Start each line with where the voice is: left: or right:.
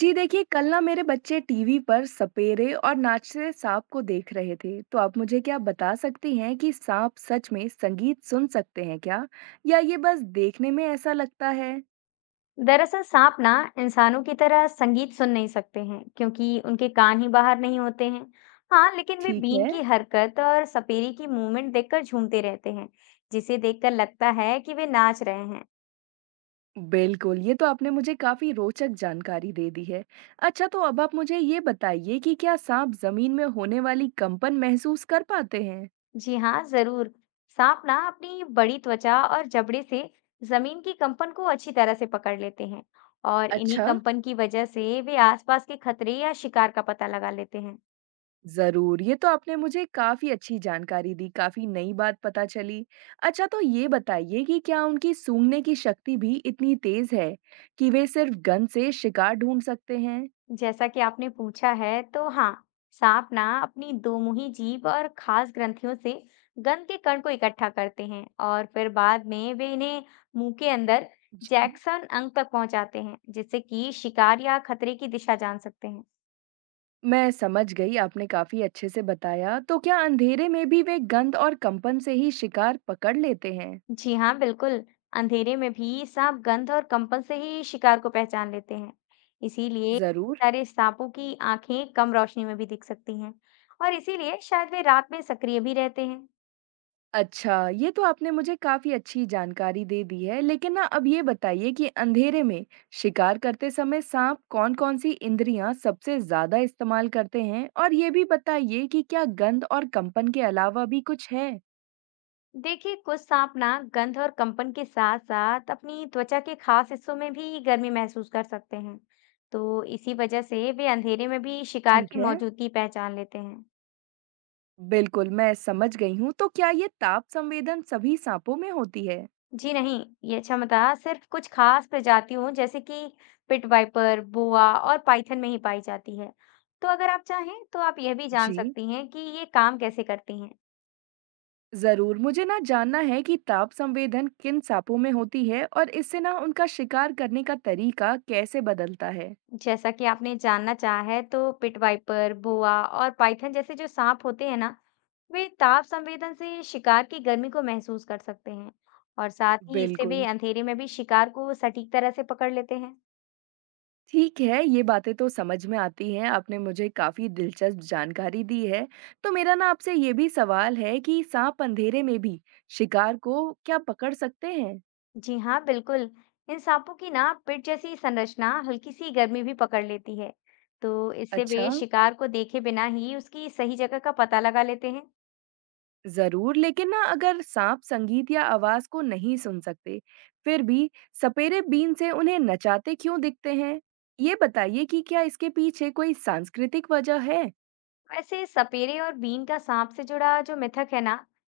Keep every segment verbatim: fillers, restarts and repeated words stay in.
right: जी देखिए, कल ना मेरे बच्चे टीवी पर सपेरे और नाचते सांप को देख रहे थे। तो आप मुझे क्या बता सकती हैं कि सांप सच में संगीत सुन सकते हैं क्या? या ये बस देखने में ऐसा लगता है?
left: दरअसल सांप ना इंसानों की तरह संगीत सुन नहीं सकते हैं क्योंकि उनके कान ही बाहर नहीं होते हैं। हाँ लेकिन वे
right: ठीक
left: बीन
right: है,
left: की हरकत और सपेरे की मूवमेंट देखकर झूमते रहते हैं, जिसे देखकर लगता है कि वे नाच रहे हैं।
right: बिल्कुल। ये तो आपने मुझे काफी रोचक जानकारी दे दी है। अच्छा, तो अब आप मुझे ये बताइए कि क्या सांप जमीन में होने वाली कंपन महसूस कर पाते हैं?
left: जी हाँ जरूर। सांप ना अपनी बड़ी त्वचा और जबड़े से जमीन की कंपन को अच्छी तरह से पकड़ लेते हैं, और इन्हीं
right: अच्छा।
left: कंपन की वजह से वे आसपास के खतरे या शिकार का पता लगा लेते हैं।
right: ज़रूर, ये तो आपने मुझे काफ़ी अच्छी जानकारी दी, काफ़ी नई बात पता चली। अच्छा तो ये बताइए कि क्या उनकी सूँघने की शक्ति भी इतनी तेज़ है कि वे सिर्फ़ गंध से शिकार ढूँढ सकते हैं?
left: जैसा कि आपने पूछा है तो हाँ, सांप ना अपनी दो मुही जीभ और खास ग्रंथियों से गंध के कण को इकट्ठा करते हैं, और फिर बाद में वे इन्हें मुंह के अंदर
right: जी।
left: जैक्सन अंग तक पहुंचाते हैं, जिससे कि शिकार या खतरे की दिशा जान सकते हैं।
right: मैं समझ गई, आपने काफ़ी अच्छे से बताया। तो क्या अंधेरे में भी वे गंध और कंपन से ही शिकार पकड़ लेते हैं?
left: जी हाँ बिल्कुल। अंधेरे में भी सांप गंध और कंपन से ही शिकार को पहचान लेते हैं। इसीलिए कई
right: ज़रूर।
left: सारे सांपों की आंखें कम रोशनी में भी दिख सकती हैं, और इसीलिए शायद वे रात में सक्रिय भी रहते हैं।
right: अच्छा, ये तो आपने मुझे काफ़ी अच्छी जानकारी दे दी है, लेकिन ना अब ये बताइए कि अंधेरे में शिकार करते समय साँप कौन-कौन सी इंद्रियाँ सबसे ज़्यादा इस्तेमाल करते हैं? और ये भी बताइए कि क्या गंध और कंपन के अलावा भी कुछ है?
left: देखिए, कुछ सांप ना गंध और कंपन के साथ साथ अपनी त्वचा के खास हिस्सों में भी गर्मी महसूस कर सकते हैं। तो इसी वजह से वे अंधेरे में भी शिकार
right: ठीक
left: की
right: है।
left: मौजूदगी पहचान लेते हैं।
right: बिल्कुल, मैं समझ गई हूँ, तो क्या ये ताप संवेदन सभी साँपों में होती है?
left: जी नहीं। ये क्षमता सिर्फ कुछ खास प्रजातियों जैसे कि पिट वाइपर, बोआ और पाइथन में ही पाई जाती है। तो अगर आप चाहें तो आप यह भी जान
right: जी।
left: सकती हैं कि ये काम कैसे करती हैं।
right: ज़रूर, मुझे ना जानना है कि ताप संवेदन किन साँपों में होती है और इससे ना उनका शिकार करने का तरीका कैसे बदलता है?
left: जैसा कि आपने जानना चाहा है, तो पिट वाइपर, बोआ और पाइथन जैसे जो सांप होते हैं ना, वे ताप संवेदन से शिकार की गर्मी को महसूस कर सकते हैं। और साथ ही इससे वे
right: बिल्कुल।
left: अंधेरे में भी शिकार को सटीक तरह से पकड़ लेते हैं।
right: ठीक है, ये बातें तो समझ में आती हैं, आपने मुझे काफ़ी दिलचस्प जानकारी दी है। तो मेरा ना आपसे ये भी सवाल है कि साँप अंधेरे में भी शिकार को क्या पकड़ सकते हैं?
left: जी हाँ बिल्कुल। इन सांपों की ना पिट जैसी संरचना हल्की सी गर्मी भी पकड़ लेती है। तो इससे
right: अच्छा,
left: वे शिकार को देखे बिना ही उसकी सही जगह का पता लगा लेते हैं।
right: ज़रूर, लेकिन ना अगर साँप संगीत या आवाज़ को नहीं सुन सकते, फिर भी सपेरे बीन से उन्हें नचाते क्यों दिखते हैं? ये बताइए कि क्या इसके पीछे कोई सांस्कृतिक वजह है?
left: वैसे सपेरे और बीन का सांप से जुड़ा जो मिथक है ना,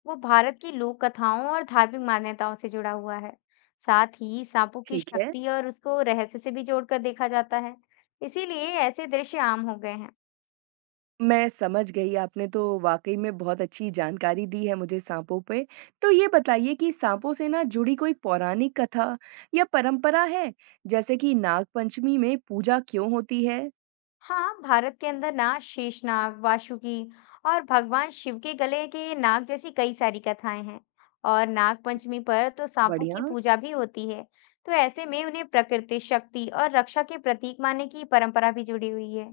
left: वो भारत की लोक कथाओं और धार्मिक मान्यताओं से जुड़ा हुआ है। साथ ही सांपों की
right: ठीक है।
left: शक्ति और उसको रहस्य से भी जोड़कर देखा जाता है। इसीलिए ऐसे दृश्य आम हो गए हैं।
right: मैं समझ गई, आपने तो वाक़ई में बहुत अच्छी जानकारी दी है मुझे साँपों पे। तो ये बताइए कि साँपों से ना जुड़ी कोई पौराणिक कथा या परंपरा है? जैसे कि नागपंचमी में पूजा क्यों होती है?
left: हाँ, भारत के अंदर ना शेषनाग, वासुकी और भगवान शिव के गले के नाग जैसी कई सारी कथाएं हैं। और नाग पंचमी पर तो सांपों की
right: बढ़िया।
left: पूजा भी होती है। तो ऐसे में उन्हें प्रकृति, शक्ति और रक्षा के प्रतीक मानने की परंपरा भी जुड़ी हुई है।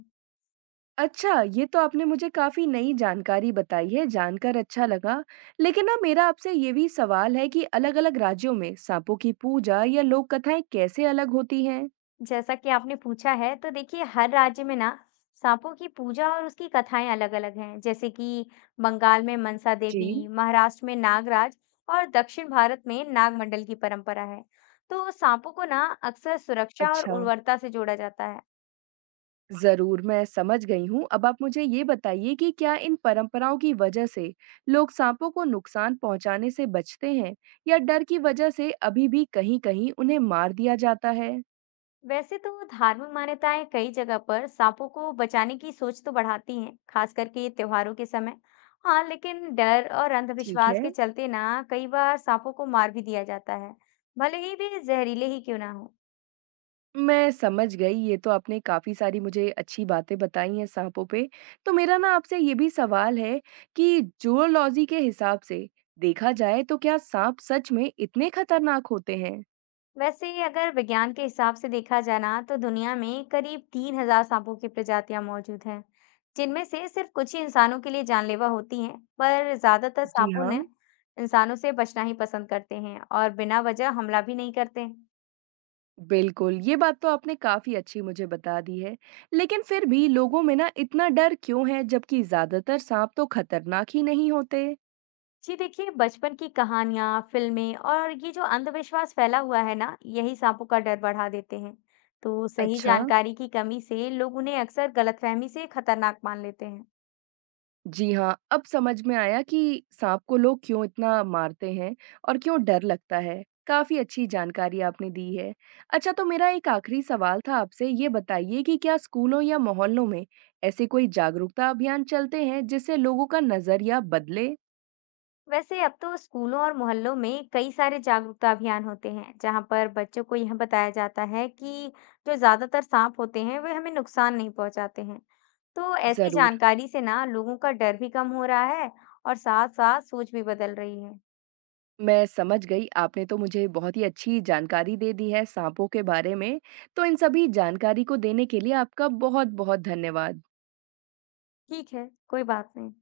right: अच्छा, ये तो आपने मुझे काफ़ी नई जानकारी बताई है, जानकर अच्छा लगा। लेकिन ना मेरा आपसे ये भी सवाल है कि अलग-अलग राज्यों में साँपों की पूजा या लोक कथाएँ कैसे अलग होती हैं?
left: जैसा कि आपने पूछा है, तो देखिए, हर राज्य में ना सांपों की पूजा और उसकी कथाएं अलग-अलग हैं। जैसे कि बंगाल में मनसा
right: जी,
left: देवी, महाराष्ट्र में नागराज और दक्षिण भारत में नागमंडल की परंपरा है। तो सांपों को ना अक्सर सुरक्षा और
right: अच्छा।
left: उर्वरता से जोड़ा जाता है।
right: ज़रूर, मैं समझ गई हूँ। अब आप मुझे ये बताइए कि क्या इन परंपराओं की वजह से लोग सांपों को नुकसान पहुँचाने से बचते हैं या डर की वजह से अभी भी कहीं-कहीं उन्हें मार दिया जाता है?
left: वैसे तो धार्मिक मान्यताएं कई जगह पर सांपों को बचाने की सोच तो बढ़ाती हैं, खास करके त्योहारों के समय। हाँ, लेकिन डर और
right: ठीक
left: अंधविश्वास
right: है
left: के चलते ना कई बार सांपों को मार भी दिया जाता है, भले ही वे जहरीले ही क्यों ना हो।
right: मैं समझ गई। ये तो आपने काफ़ी सारी मुझे अच्छी बातें बताई हैं सांपों पे। तो मेरा ना आपसे ये भी सवाल है कि ज़ूलॉजी के हिसाब से देखा जाए तो क्या सांप सच में इतने खतरनाक होते हैं?
left: वैसे अगर विज्ञान के हिसाब से देखा जाए ना, तो दुनिया में करीब तीन हजार सांपों की प्रजातियां मौजूद हैं, जिनमें से सिर्फ कुछ ही इंसानों के लिए जानलेवा होती हैं, पर ज्यादातर
right: जी
left: सांपों
right: हाँ
left: ने इंसानों से बचना ही पसंद करते हैं और बिना वजह हमला भी नहीं करते।
right: बिल्कुल, ये बात तो आपने काफ़ी अच्छी मुझे बता दी है। लेकिन फिर भी लोगों में ना इतना डर क्यों है जबकि ज़्यादातर साँप तो खतरनाक ही नहीं होते?
left: जी देखिए, बचपन की कहानियाँ, फ़िल्में और ये जो अंधविश्वास फैला हुआ है ना, यही सांपों का डर बढ़ा देते हैं। तो सही
right: अच्छा,
left: जानकारी की कमी से लोग उन्हें अक्सर गलतफ़हमी से खतरनाक मान लेते हैं।
right: जी हाँ, अब समझ में आया कि साँप को लोग क्यों इतना मारते हैं और क्यों डर लगता है। काफ़ी अच्छी जानकारी आपने दी है। अच्छा तो मेरा एक आखिरी सवाल था आपसे, ये बताइए कि क्या स्कूलों या मोहल्लों में ऐसे कोई जागरूकता अभियान चलते हैं जिससे लोगों का नज़रिया बदले?
left: वैसे अब तो स्कूलों और मोहल्लों में कई सारे जागरूकता अभियान होते हैं, जहाँ पर बच्चों को यह बताया जाता है कि जो ज़्यादातर सांप होते हैं, वे हमें नुकसान नहीं पहुँचाते हैं। तो ऐसी
right: ज़रूर।
left: जानकारी से ना लोगों का डर भी कम हो रहा है और साथ-साथ सोच भी बदल रही है।
right: मैं समझ गई, आपने तो मुझे बहुत ही अच्छी जानकारी दे दी है सांपों के बारे में। तो इन सभी जानकारी को देने के लिए आपका बहुत-बहुत धन्यवाद।
left: ठीक है, कोई बात नहीं।